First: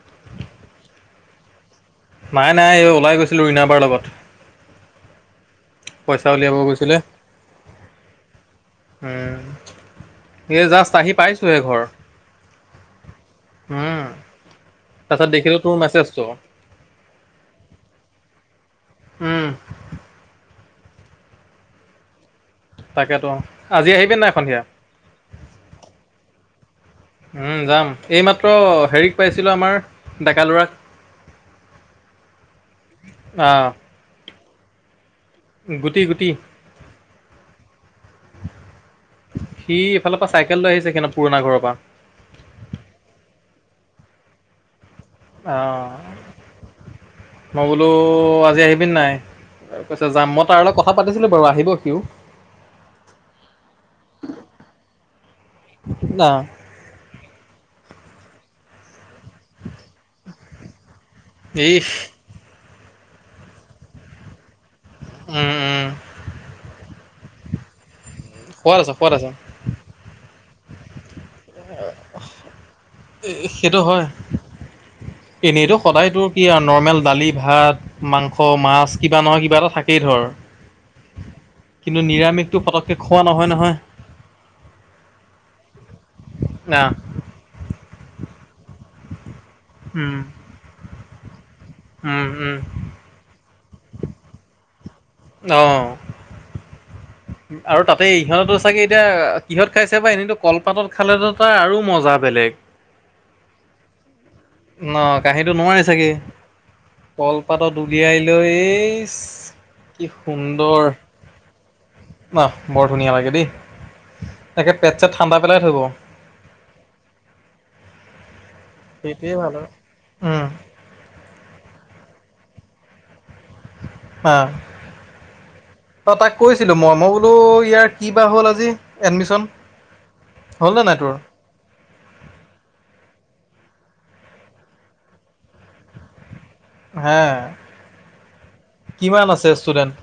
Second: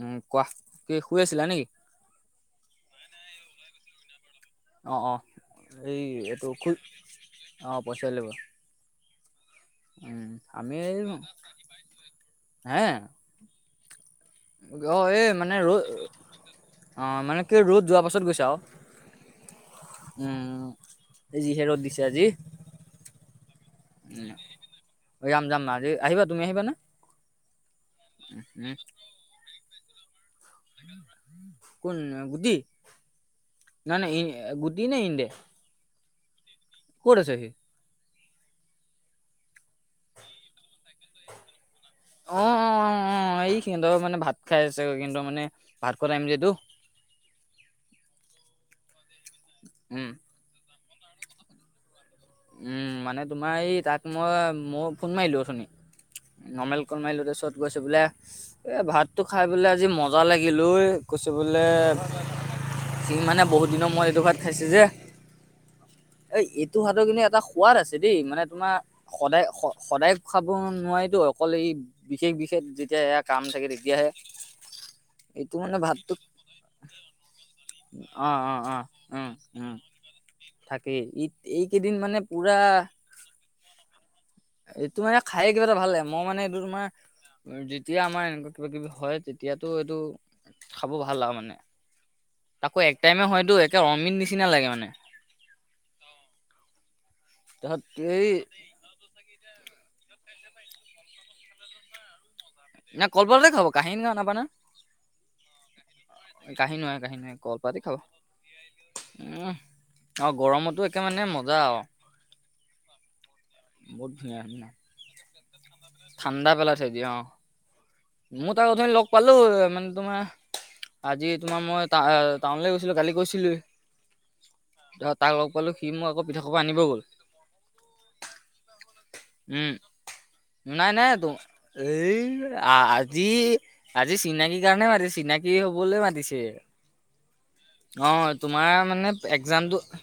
উম' কোৱা। কি শুই আছিলা নেকি? নাই নাই এই ওলাই গৈছিলোঁ ৰিণাবাৰ লগত। অ অ এই পইচা এইটো উলিয়াব খোজ গৈছিলে। অহ, পইচাই ল'বা। উম, উম' আমি জাষ্ট এই, আহি পাইছোঁহে ঘৰ। হা। উম'। অহ' তাৰপিছত এই মানে দেখিলোঁ তোৰ ৰ'দ মেছেজটো। অহ, মানে কি ৰ'দ যোৱাৰ পাছত গৈছা আৰু। উম' এই যিহে ৰ'দ দিছে আজি। তাকেতো আৰু। উম' যাম যাম আজি। আহিবা, তুমি আহিবা নে? উম' যাম। এইমাত্ৰ হেৰিক পাইছিলোঁ আমাৰ। ডেকা ল'ৰাক কোন গুদি? আহ, নাই নাই গুদি নে ইন্দেহ। গুটি গুটি কৰিছে সি সি ইফালৰ পৰা চাইকেল লৈ আহিছে স ন পুৰণা ঘৰৰ পৰা অ অ অ অ এই সিহঁতৰ মানে ভাত খাই আছে কিন্তু মানে ভাত অ', খোৱা টাইম যিহেতটো মই বোলো আজি আহিব পি নাই কৈছ উম যাম মই তাৰ লগত কথা পাতিছিলো বাৰু আহিব সিও উম মানে তোমাৰ এই তাক মই মই ফোন মাৰিলো শুনি আহ, নৰ্মেল কমাইলতে চত গৈছে বোলে। এই ভাতটো খাই পেলাই আজি মজা লাগিল এই, কৈছে বোলে। ইস সি মানে বহুত দিনৰ মোৰত এইটো ভাত খাইছে যে। উম, উম, এই এইটো ভাত কিন্তু এটা সোৱাদ আছে দেই, মানে তোমাৰ সোৱাদ আছে সোৱাদ আছে সদায় সদায় খাব নোৱাৰিতো। অকলে সি বিশেষ বিশেষ যেতিয়া সেয়া কাম থাকে তেতিয়াহে। এইটো মানে এনেইতটো সদায় ভাতটো তোৰ কি আৰু নৰ্মেল দালি, ভাত, অ মাংস, অ মাছ কিবা নহয় কিবা এটা থাকে। কি ধৰ থাকে ইঈ এই কিন্তু নিৰামিষটো পটককৈ খোৱা নহয় নহয় এইটো মানে খাই কিবা এটা ভাল লাগে মই মানে এইটো তোমাৰ আহ তেতিয়া আমাৰ এনেকুৱ কিব কিবি হয় তেতিয়া এতিয়াতো এইটো উম। খাব ভাল আৰু মানে উম উম আকৌ এক টাইমে হয়তো এয়া অমিন নিচিনা লাগে মানে অ আৰু তাৰপিছত তাতে এই ইহঁততো চাগে এতিয়া কিহত খাইছে বা এনেইতো কলপাতত খালেতো তাৰ আৰু মজা বেলেগ না কল বাৰ দে খাব কাহিনী নাবানে ন কাহীটো নোৱাৰি চাগে কাহি নোৱাৰে কাহি নোৱাৰে কলপাতে কলপাতত উলিয়াই লৈ অ গৰমতো একে মানে মজা আৰু ন বৰ ধুনীয়া লাগে দেই বহুত ধুনীয়া তাকে পেট চেট ঠাণ্ডা পেলাই থব ঠাণ্ডা পেলাইছে দ অ মোৰ অথনি লগ সেইটোৱে পালো ভাল আৰু মানে তোমাৰ উম আজি তোমাৰ মই তটা টাউনলৈ গৈছিলো কালি কৈছিলো হা মোক অ আকৌ তাক পিঠাখোপা কৈছিলো আনিব মই গ'ল মই বোলো ইয়াৰ কি বা হ'ল আজি এডমিশন উম হ'ল নে নাই নাই তোৰ তোম এই আজি আজি চিনাকি কাৰণে মাতিছে চিনাকি হবলৈ মাতিছে হা অ তোমাৰ মানে এক্জামটো ষ্টুডেণ্ট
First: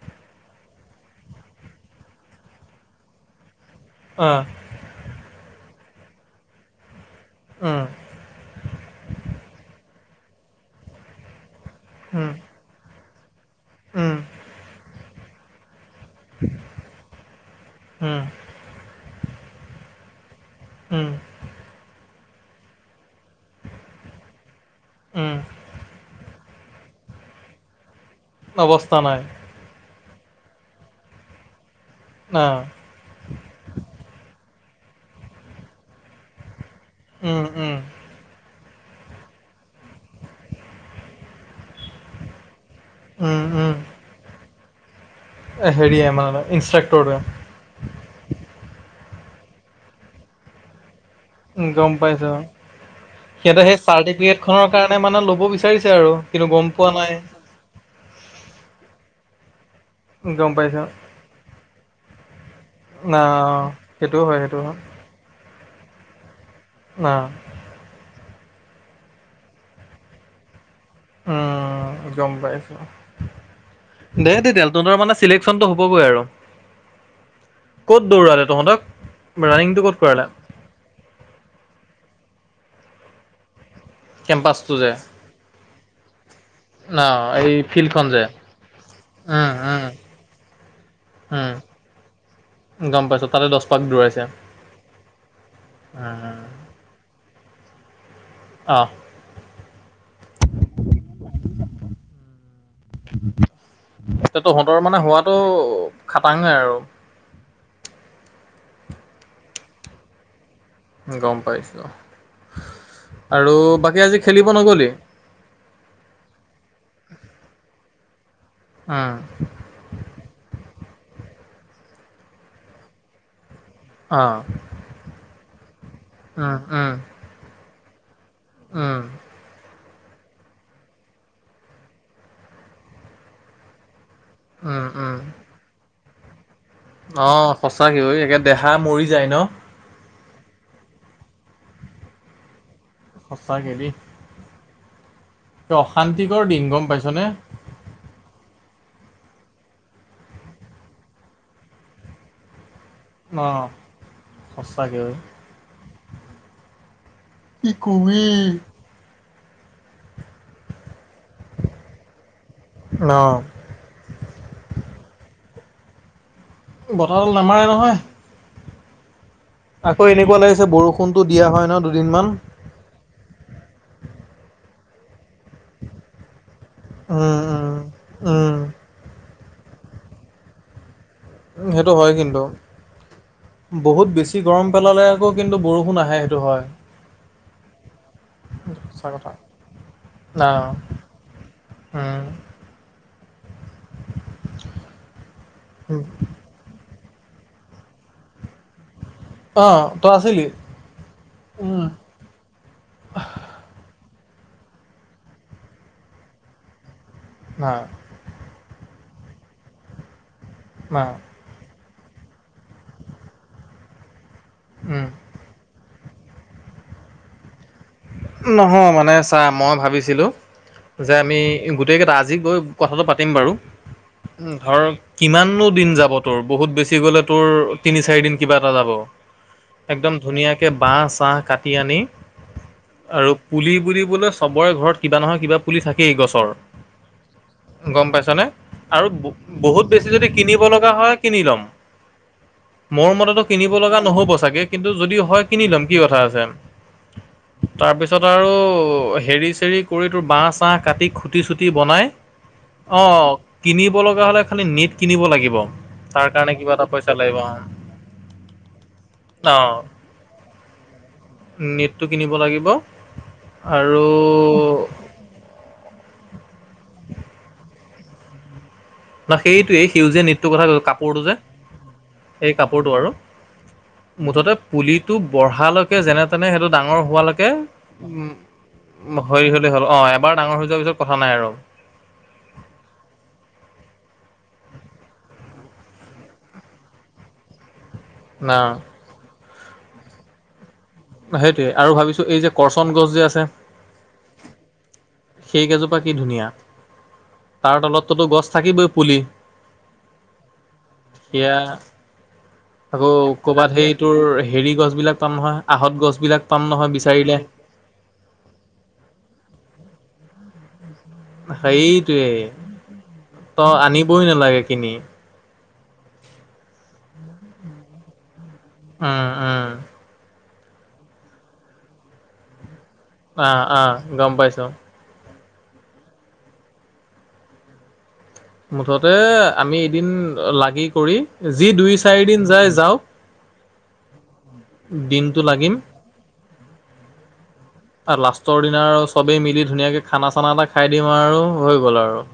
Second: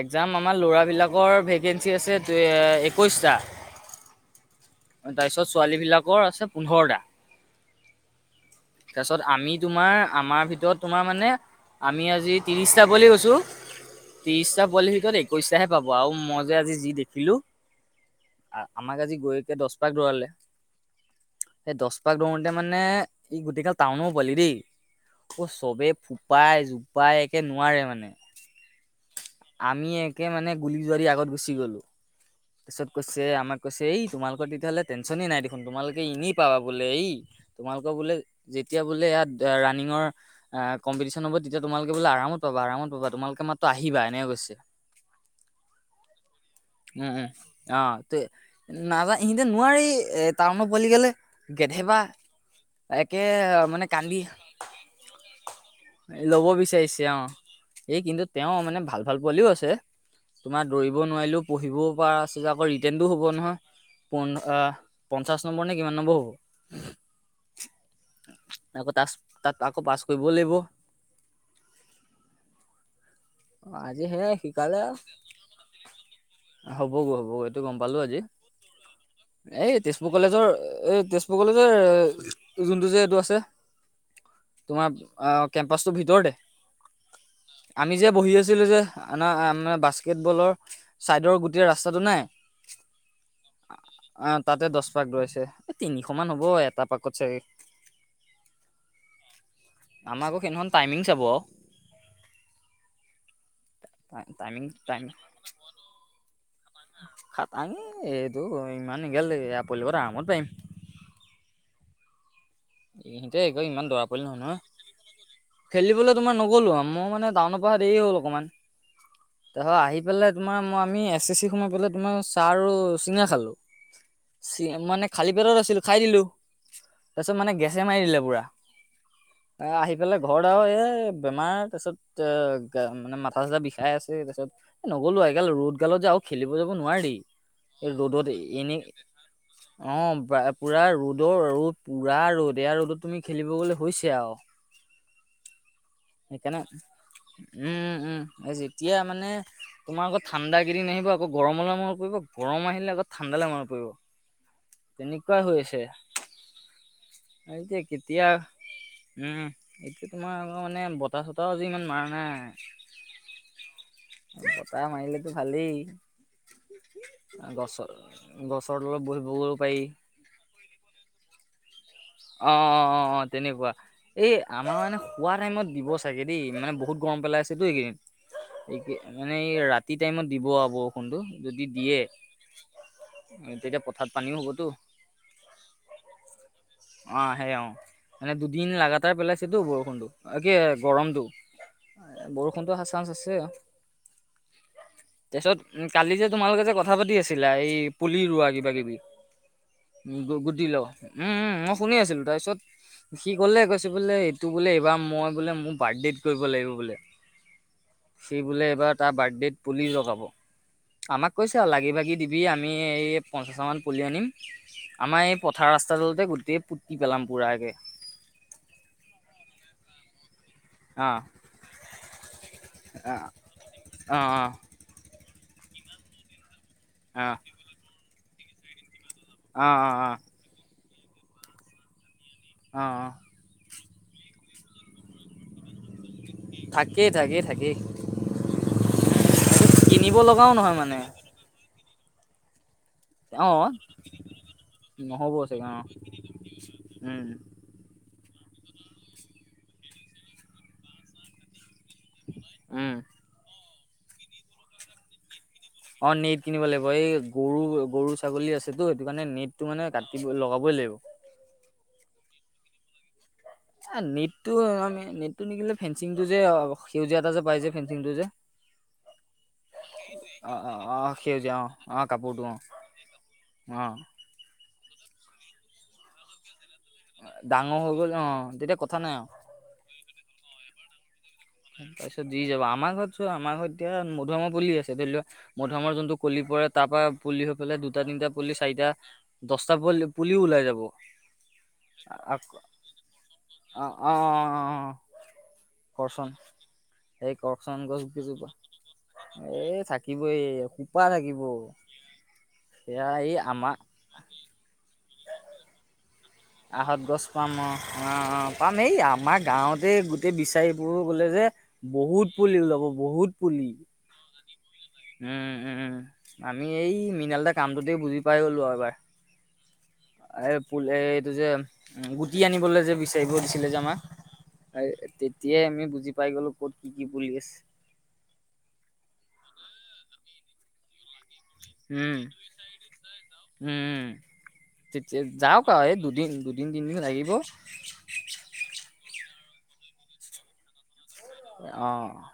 একজাম আমাৰ ল'ৰাবিলাকৰ ভেকেঞ্চি আছে একৈশটা অ তাৰপিছত ছোৱালীবিলাকৰ আছে পোন্ধৰটা উম তাৰছত আমি তোমাৰ আমাৰ ভিতৰত তোমাৰ মানে আমি উম আজি ত্ৰিছটা বুলি কৈছোঁ উম ত্ৰিশটা পোৱালিৰ ভিতৰত একৈশটাহে পাব আৰু মই যে আজি যি দেখিলো উম আমাক আজি দচ পাক ঘূৰালে উম পাক ঘূৰোতে মানে ই গোটেইকাল টাউনো পোৱালি দেই চ উম চবে জোপাই জোপাই একে নোৱাৰে মানে অৱস্থা নাই তে মানে গুলি জোৱাদি আগত গুচি গ'ল অ পিছত কৈছে আমাক কৈছে এই তোমালোকৰ তেতিয়াহ'লে টেনচনে নাই দেখোন তোমালোকে এনে পাবা বোলে এই উম উম তোমালোকৰ বোলে তেতিয়া বোলে ইয়াত ৰাণিঙৰ অ কম্পিটিশ্যন হ'ব তেতিয়া তোমালোকে বোলে আৰামত পাবা আৰামত পাবা তোমালোকে মাত্ৰ আহিবা এনেকে কৈছে। হেৰিই মানে উম ইনষ্ট্ৰাক্টৰটোৱে। এই সিহঁতে নোৱাৰেই টাউনৰ পোৱালীগালে। গম পাইছো সিহঁতে সেই মানে কান্দি চাৰ্টিফিকেটখনৰ কাৰণে মানে ল'ব বিচাৰে বিচাৰিছে আৰু ল'ব কিন্তু গম পোৱা বিচাৰিছে নাই। অ এই কিন্তু তেওঁ মানে ভাল ভাল পোৱালিও আছে। গম তোমাৰ পাইছো দৌৰিব নোৱাৰিলেও পঢ়িবও পৰা আছে যে আকৌ ৰিটেনটোও না হ'ব নহয়। সেইটোও হয় পন্ধা সেইটো পঞ্চাশ নম্বৰ নে কিমান নম্বৰ হ'ব। ন আকৌ তাচ তাত আকৌ পাছ কৰিবও লাগিব উম গম পাইছো আজি সেয়াই দে দে দেই শিকালে তহতৰ মানে চিলেকচনতটো হ'বগৈ আৰু হ'বগৈ হ'বগৈ এইটো গম পালো ক'ত আজি দৌৰালে তহঁতক এই ৰানিংটো ক'ত তেজপুৰ কৰালে কলেজৰ এই তেজপুৰ কলেজৰ যোনটো যে এইটো আছে কেম্পাচটো যে তোমাৰ এ কেম্পাচটো ভিতৰতে ন এই আমি ফিল্ডখন যে বহি আছিলো যে আনা উম মানে উম বাস্কেটবলৰ চাইডৰ উম গোটেই ৰাস্তাটো নাই। গম পাইছো তাতে দহ পাক দৌৰাইছে অ', তাতে দশ পাক লৈছে এই তিনিশ মান উম হ'ব এটা পাকত চাগে। অ'। আমাকো সেইখন টাইমিং চাব আৰু। এতা টাইমিং তহঁতৰ মানে টাইম হোৱাটো খাটাংয়ে আৰু। খাতাং এইটো ইমান এগাল আৰামত পাৰিম। গম পাইছো। ইহঁতে আৰু ইমান বাকী দৰা আজি পোৱালী নহয় খেলিব নহয়, নগ'লি খেলিবলৈ তোমাৰ নগ'লো আৰু মই মানে টাউনৰ পৰা অহা দেৰি হ'ল অকমান, উম তাৰ আহি পেলাই তোমাৰ মই আমি এছ চি চি সময় পলে তোমাৰ চাহ আৰু চিঙৰা খালো মানে খালী পেটত আছিলো। খাই দিলো অ', অ'। তাৰপিছত মানে গেছে মাৰি দিলে পূৰা এই আহি ইফালে ঘৰত আৰু এই বেমাৰে পিছত, মানে মাথা চাথা বিষাই আছে। ত পাছত উম উম নগ'লো আৰু এইগাল ৰ'দ গালত যে খেলিব যাব নোৱাৰি অ', এই সঁচাকৈ হয় ৰ'দত একে দেহা মৰি যায় ন'। প পুৰা ৰ'দৰ ৰ পুৰা ৰ'দ এয়া ৰ'দত তুমি খেলিব সঁচাকে গ'লে দেই হৈছে আৰু অশান্তিকৰ সেইকাৰণে দিন গম পাইছনে উম উম এইজি এতিয়া মানে তোমাৰ আকৌ ঠাণ্ডা কেইদিন আহিব আকৌ গৰমলৈ মনত পৰিব গৰম আহিলে অলপ ঠাণ্ডালৈ অ মনত পৰিব, সঁচাকে ঐ তেনেকুৱাই হৈ আছে। কি যে কবি কেতিয়া উম তোমাৰ আকৌ মানে বত বতাহ চতাহো আজি ইমান মৰা নাই ন বতাহ মাৰিলেতো খালি বতাহডাল নামাৰে নহয় গছৰ তলত বহি আকৌ এনেকুৱা লাগিছে বৰষুণতো দিয়া হয় ন'। দুদিনমান অ', অ', অ', অ', তেনেকুৱা এই আমাৰ মানে শুৱা টাইমত দিব চাগে দেই মানে বহুত গৰম উম পেলাই আছেতো উম এইকেইদিন উম এই মানে এই ৰাতি টাইমত দিব আও বৰষুণ। কোনটো, যদি সেইটো দিয়ে হয় কিন্তু তেতিয়া পথাৰত বহুত পানীও বেছি হ'বতো। গৰম পেলালে আকৌ কিন্তু বৰষুণ আহে সেইটো হ অ', সেই অ'। মানে দুদিন সঁচা লাগাতাৰ কথা পেলাইছেতো বৰষুণতটো অ', না কি গৰমটো। উম বৰষুণতো চান্স আছে। তাৰিছত উ কালি যে তোমালোকে যে কথা পাতি আছে চছিলাই এই পুলি ৰোৱা কিবা কিবি অ' তই আছিলি। গুটি ল উম, উম, মই শুনি আছিলো তাৰ পিছত সি ক'লে কৈছে বোলে। টো বোলে এইবাৰ মই বোলে মোৰ বাৰ্থডেত কৰিব লাগিব বোলে নাই সি বোলে এইবাৰ। টাৰ বাৰ্থডেত পুলি লগাব নাই আমাক কৈছে আৰু লাগি ভাগি। কি দিব আমি পঁচ্ছাশ হাজাৰ মান পুলি আনিম উম আমাৰ ইয়াৰ পথাৰ ৰাস্তা ৰাস্তাডলতে গোটেই পুতি পেলাম পুৰা একে নহয় মানে চা মই ভাবিছিলো। অ যে আমি গোটেই কেইটা আজি গৈ কথাটো অ পাতিম বাৰু অ ধৰ কিমান কো দিন যাব তোৰ বহুত বেছি গ'লে অ তোৰ তিনি চাৰি দিন কিবা এটা যাব অ অ অ একদম ধুনীয়াকে বাঁহ চাহ কাটি আনি অ আৰু পুলি বুলি চবৰে ঘৰত কিবা নহয় কিবা পুলি থাকেই গছৰ থাকেই থাকেই থাকেই গম পাইছনে আৰু বহুত বেছি যদি লগাও কিনিব নহয় লগা মানে হয় কিনি ল'ম মোৰ মতে অ কিনিব লগা নহ'ব চাগে, কিন্তু যদি নহ'ব হয় চাগে কিনি অ ল'ম কি কথা আছে। উম তাৰ পিছত আৰু হেৰি চেৰি কৰি তোৰ বাঁহ চাহ কাটি খুটি চুটি ি বনাই উম অ', কিনিব লগা হ'লে খালি নীট কিনিব লাগিব। অ', তাৰ নেট কাৰণে কিনিব কিবা এটা লাগিব এই পইচা গৰু গৰু ছাগলী আছেতো সেইটো কাৰণে নেটতটো অ'। মানে কাটি লগাব [unintelligible] নেটটো কিনিব লাগিব। আৰু নেট টো আমি নেট টো নিকিলে ফেঞ্চিং টো যে সেউজীয়া এটা যে পাই যে। ফেনচিংটো যে ন সেইটোৱেই সেউজীয়া নেতটোৰ অ কথা অ কৈছো অ কাপোৰটো যে সেউজীয়া অ অ এই অ কাপোৰটো আৰু। অ মুঠতে পুলিটো বঢ়ালৈকে যেনে তেনে সেইটোত ডাঙৰ হোৱালৈকে ডাঙৰ হৈ গ'ল অ তেতিয়া কথা নাই উম আৰু হেৰি হ'লে হ'ল। অ' এবাৰ ডাঙৰ হৈ যোৱাৰ পিছত কথা নাই আৰু তাৰ পিছত দি যাব আমাৰ ঘৰত চ আমাৰ ঘৰত এতিয়া মধুমৰ পুলি আছে ধৰি লওোৱা, মধুমৰ যোনটো কলি পৰে তাৰ পৰাৰা পুলি হৈ পেলাই দুটা তিনিটা পুলি না চাৰিটা দহটা পু পুলিও ওলাই যাব। সেইটোৱে আৰু ভাবিছো এই যে আকৌ কৰচন গছ যে আছে। অ অ অ সেইকেজোপা কি কৰচোন ধুনীয়া। এই তাৰ কৰচন তলততো গছ গছকেইজোপা থাকিবই পুলি এ থাকিব এই সোপা থাকিব সেয়া [unintelligible] আকৌ এই কৰ'বাত আমাৰ সেই তোৰ হেৰি গছ বিলাক পাম নহয় আহত গছ বিলাক আহত গছ পাম অ' অ' পাম এই আমাৰ গাওঁতে গোটেই বিচাৰি। গ'লে যে বহুত সেইটোৱে পুলি ওলাব বহুত পুলি। তিনি উম উম আমি এই মৃণল দা কামটোতেই বুজি পাই গলো এবাৰ। উম, উম, এই পুল এই এইটো যে গুটি আনিবলৈ যে বিচাৰিব আহ, দিছিলে যে আহ, আমাক গম পাইছোঁ। এই তেতিয়া। এতিয় আমি বুজি পাই গলো ক'ত কি কি পুলি আছে। মুঠতে আমি এদিন লাগি কৰি। যি দুই উম চাৰিদিন যায় যাওঁক। উম তেতিয়া যাওঁক এই দুদিন দুদিন তিনদিন লাগিব। চবে মিলি ধুনীয়াকে খানা চানা এটা খাই দিম আৰু হৈ গ'ল আৰু অ'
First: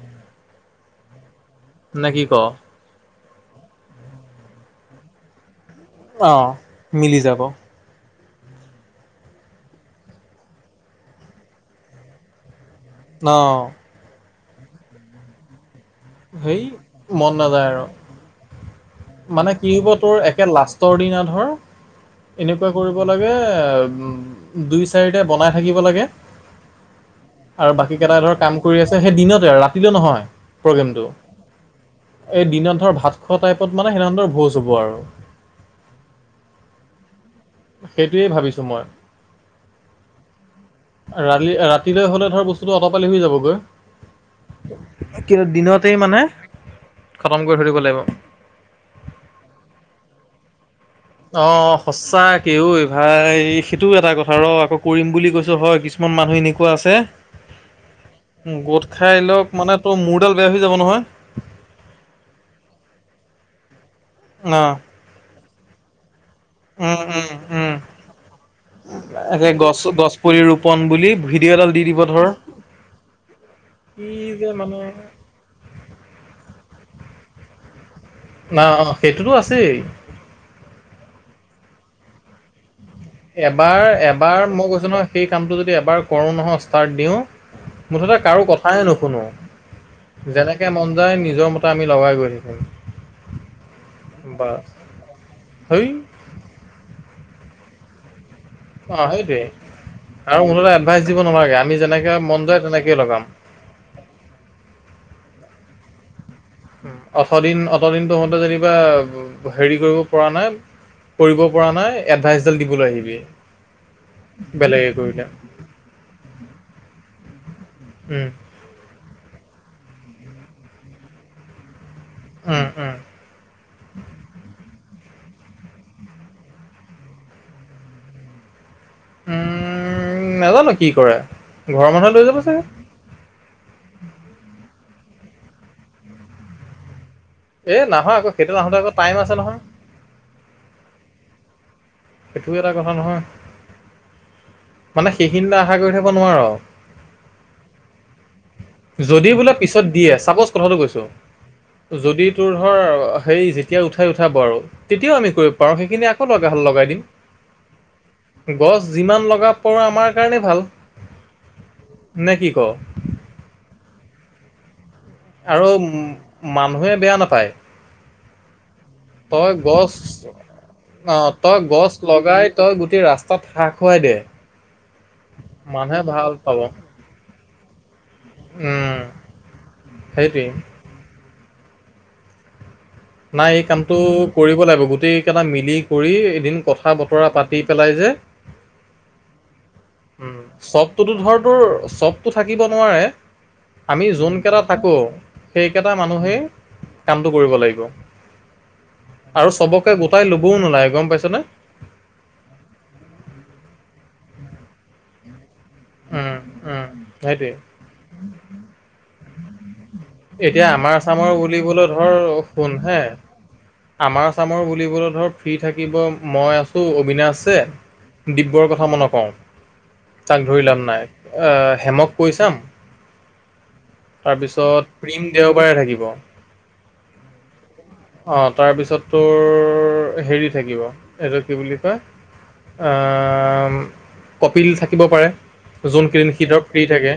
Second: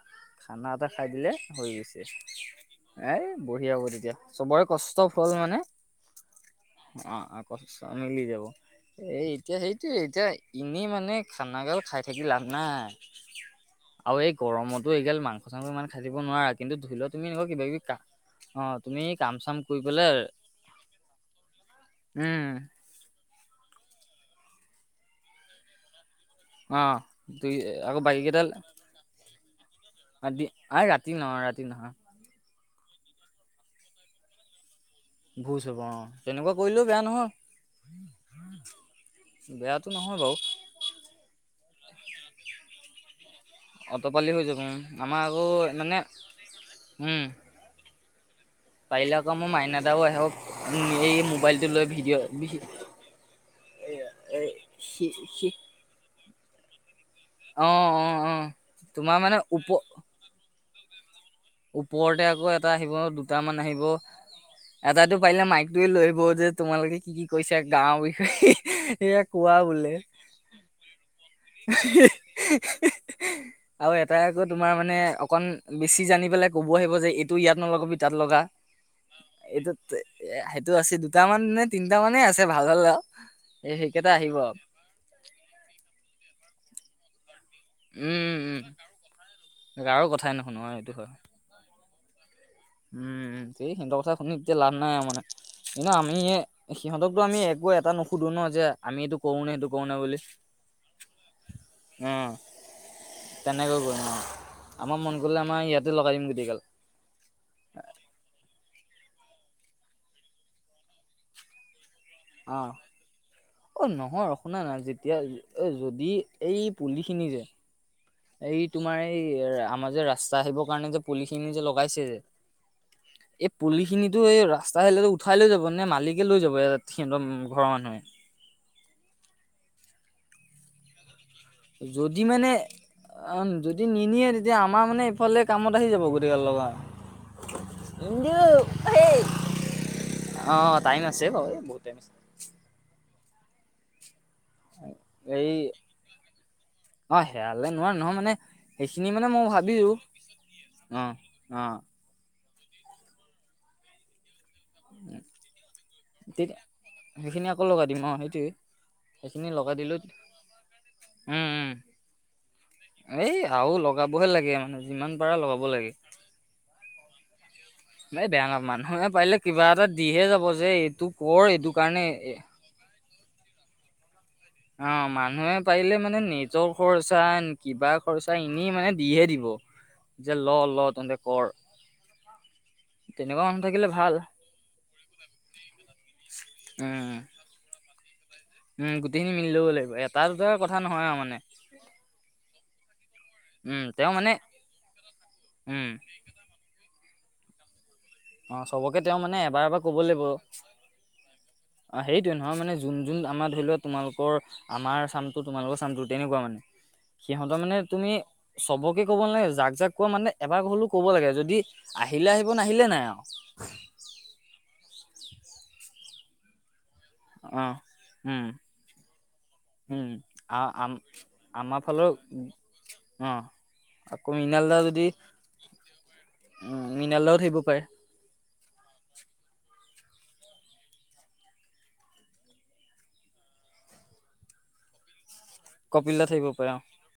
খানা এটা খাই দিলে হৈ গৈছে নে কি ক? এ বঢ়িয়া হ'ব, তেতিয়া চবৰে কষ্ট ফল মানে অ', অ' মিলি [unintelligible] যাব যাব এ এতিয়া হেইটোৱে এতিয়া এনেই মানে খানাগাল খাই থাকি লাভ নাই। অহ। আও এই গৰমতো এই গাল মাংস চাংস ইমান খাই থাকিব নোৱাৰা, হেই কিন্তু ধৰি লোওৱা তুমি মন এনেুৱা কিবা নাযায় কিবি আৰু কা অ তুমি কাম মানে চাম কি কৰি হ'ব পেলাই তোৰ একে লাষ্টৰ দিনা ধৰ উম এনেকুৱা কৰিব লৈ এয়ে দুই চাৰিটা বনাই থাকিব লাগে। অ দুই আৰু বাকী আকৌ কেইটা ধৰ কেইডাল কাম কৰি আছে। সেই দিনতে আৰু ৰাতিলৈ নহয়। দি আ প্ৰগ্ৰেমটো ৰাতি নহয় ৰাতি নহয় এই দিনত ধৰ ভাত খোৱা টাইপত মানে সেই দিনা ধৰ ভোজ হ'ব আৰু ভোজ হ'ব অ তেনেকুৱা কৰিলেও বেয়া নহয়। সেইটোৱেই ভাবিছোঁ মই বেয়াটো নহয় বাৰু। ৰালি ৰাতিলৈ হলে ধৰ বস্তুটো অটপালি হৈ যাবগৈ অটপালি হৈ যাব আমাৰ কিন্তু আকৌ দিনতেই মানে উম খতম কৰি থৈ দিব লাগিব। পাৰিলে আকৌ মোৰ মাইনা ডাও আহক। এই মোবাইলটো অ' লৈ সঁচা কে ভিডিঅ' অ ভাই সেইটো এটা কথা ৰ আকৌ সি কৰিম বুলি সি কৈছ হয় কিছুমান মানুহ এনেকুৱা অ অ অ আছে গোট তোমাৰ খাই লওঁক ওপ মানে তোৰ মোৰডাল বেয়া হৈ যাব নহয়। ওপৰতে আকৌ এটা আহিব দুটামান আহিব অঁ এটাই টো পাৰিলে মাইক টোৱে লৈ আহিব। যে উম তোমালোকে কি কি উম কৈছা উম গাওঁৰ বিষয়ে সেয়া একে কোৱা গছ বোলে। [inaudible] গছ পুলি ৰোপন বুলি ভিডিঅ' এডাল দি হি দিব হি ধৰ হি হি আৰু কি এটাই আকৌ যে তোমাৰ মানে অকন বেছি জানি পেলাই। ক'ব আহিব যে এইটো ইয়াত নলগাবি। তাত লগা না অঁ সেইটোতো এইটোত আছেই সেইটো আছে দুটামান নে তিনিটা মানে আছে ভাল ভাল আও এবাৰ এবাৰ মই কৈছো নহয় সেই কামটো যদি এবাৰ কৰো নহয় ষ্টাৰ্ট দিওঁ মুঠতে উম কাৰো উম কথাই নুশুনো কাৰো কথাই নুশুনো যেনেকে আৰু এইটো মন হয় যায় নিজৰ মতে আমি লগাই থাকিম উম সেই সিহঁতৰ কথা শুনি বা এতিয়া লাভ নাই মানে সেই কিন্তু আমি সিহঁতকতটো আমি একো এটা এটা ন সুধো ন [inaudible] অ এইটো সেইটোৱে কৰো নে সেইটো কৰো নে বুলি আৰু মুঠতে এডভাইচ দিব নালাগে আমি অ যেনেকে মন যায় তেনেকে লগাম। তেনেকৈ কৰিম ন আমাৰ মন গলে কৰিলে আমাৰ ইয়াতে লগাই দিম গোটইগাল উ অঠ দিন অথ দিনটো মতে যেনিবা হেৰি কৰিব পৰা নাই কৰিব পৰা নাই এডভাইচডাল অ', দিবলৈ আহিবি অ নহয় শুনা নাই বেলেগে যেতিয়া কৰিলে যদি এই পুলি খিনি যে উম এই তোমাৰ এই আমাৰ যে ৰাস্তা আহিবৰ কাৰণে যে পুলি খিনি যে লগ লগাইছে যে উম উম এই পুলি খিনি টো ৰাস্তালৈ উঠোৱাই লৈ যাব নে মালিকে লৈ যাব সিহঁৰ ঘৰৰ মানুহে। উম নাজানো কি কৰা। যদি মানে অ যদি নিনিয়ে তেতিয়া আমাৰ মানে চবফালে কামত আহি যাব গোটেই গাল লগা এ নহয় আকৌ ইন্দু সেইটো আহোতে আকৌ টাইম হেই আছে নহয়। অ', টাইম আছে বাৰু বহুতে সেইটোও এটা কথা নহয়। মানে এই, সেইখিনিলে আশা কৰি থাকিব নোৱাৰ অ হেয়ালে নোৱাৱ নহয় মানে সেইখিনি মানে যদি মই বোলে পিছত ভাবিছো দিয়ে চাপ'জ কথাটো কৈছোঁ। অ', অ'। যদি দি তোৰ ধৰ হেই যেতিয়া উঠাই উঠাব আৰু তেতিয়াও আমি কৰিব পাৰোঁ, সেইখিনি আকৌ তেতিয়া দ'কাহ'লে লগাই দিম। সেইখিনি আকৌ লগাই দিম অ সেইটোৱে গছ যিমান সেইখিনি লগাই লগাৱ দিলো আমাৰ কাৰণে ভাল। উম, উম। নে কি কওঁ এই আউ লগা বহে লাগে যিমান পাৰা লগাব আৰু লাগে মানুহে বেয়া নাপায়। এই বেয়া না মানুহ। তই গছ। এইটো অ, কৰ তই এইটো গছ কাৰণে লগাই তই গোটেই ৰাস্তা তাত হাঁহ খুৱাই দে। অ, মানুহে পাৰিলে মানুহে মানে ভাল পাব নিজৰ খৰচা, কিবা খৰচা এনেই মানে উম দিহে দিব। যে সেইটোৱেই ল ল তহতে কৰ। তেনেকুৱা নাই মানুহ এই থাকিলে কামটো ভাল কৰিব লাগিব। গোটেই কেইটা মিলি কৰি এদিন উম কথা-বতৰা পাতি পেলাই যে উম গোটেইখিনি মিলি ল'ব লাগিব এটা উম, দুটাৰ কথা নহয় চবটোতো আৰু মানে ধৰ তোৰ চবতো থাকিব নোৱাৰে। উম আমি তেওঁ মানে যোন কেইটা থাকো, উম সেইকেইটা মানুহেই কামটো কৰিব লাগিব। অ, চবকে তেওঁ মানে আৰু এবাৰ এবাৰ চবকে ক'ব লাগিব। গোটাই ল'বও নোলায় গম পাইছনে? অ, সেইটোৱে নহয় মানে, যোন যোন আমাৰ ধৰি লোৱা তোমালোকৰ আমাৰ চামটো তোমালোকৰ চামতো উম, তেনেকুৱা মানে। উম, সেইটোৱে। সিহঁতৰ মানে তুমি চবকে ক'ব নালাগে যাক যাক কোৱা মানে এবাৰ এতিয়া হ'লেও আমাৰ ক'ব লাগে, চামৰ যদি বুলিবলৈ ধৰ আহিলে আহিব শুন নাহিলে হে নাই আও। আমাৰ চামৰ বুলিবলৈ ধৰ ফ্ৰী থাকিব মই আছোঁ। টো অবিনাশ আছে, অ উম দিব্যৰ কথা মই নকওঁ। উম তাক আ ধৰি লাভ আম নাই। আ, আমাৰ ফালৰ হেমক কৈ চাম। অ, আকৌ মিনালদা তাৰপিছত যদি প্ৰীম দেওবাৰে থাকিব। অহ। মৃণালদাও থাকিব পাৰে। অ, তাৰপিছত তোৰ হেৰি থাকিব, এইটো কি বুলি কয় আম, কপিল থাকিব পাৰে। যোন কপিলদা কিদিন সি থাকিব ধৰ পাৰে অ ফ্ৰী থাকে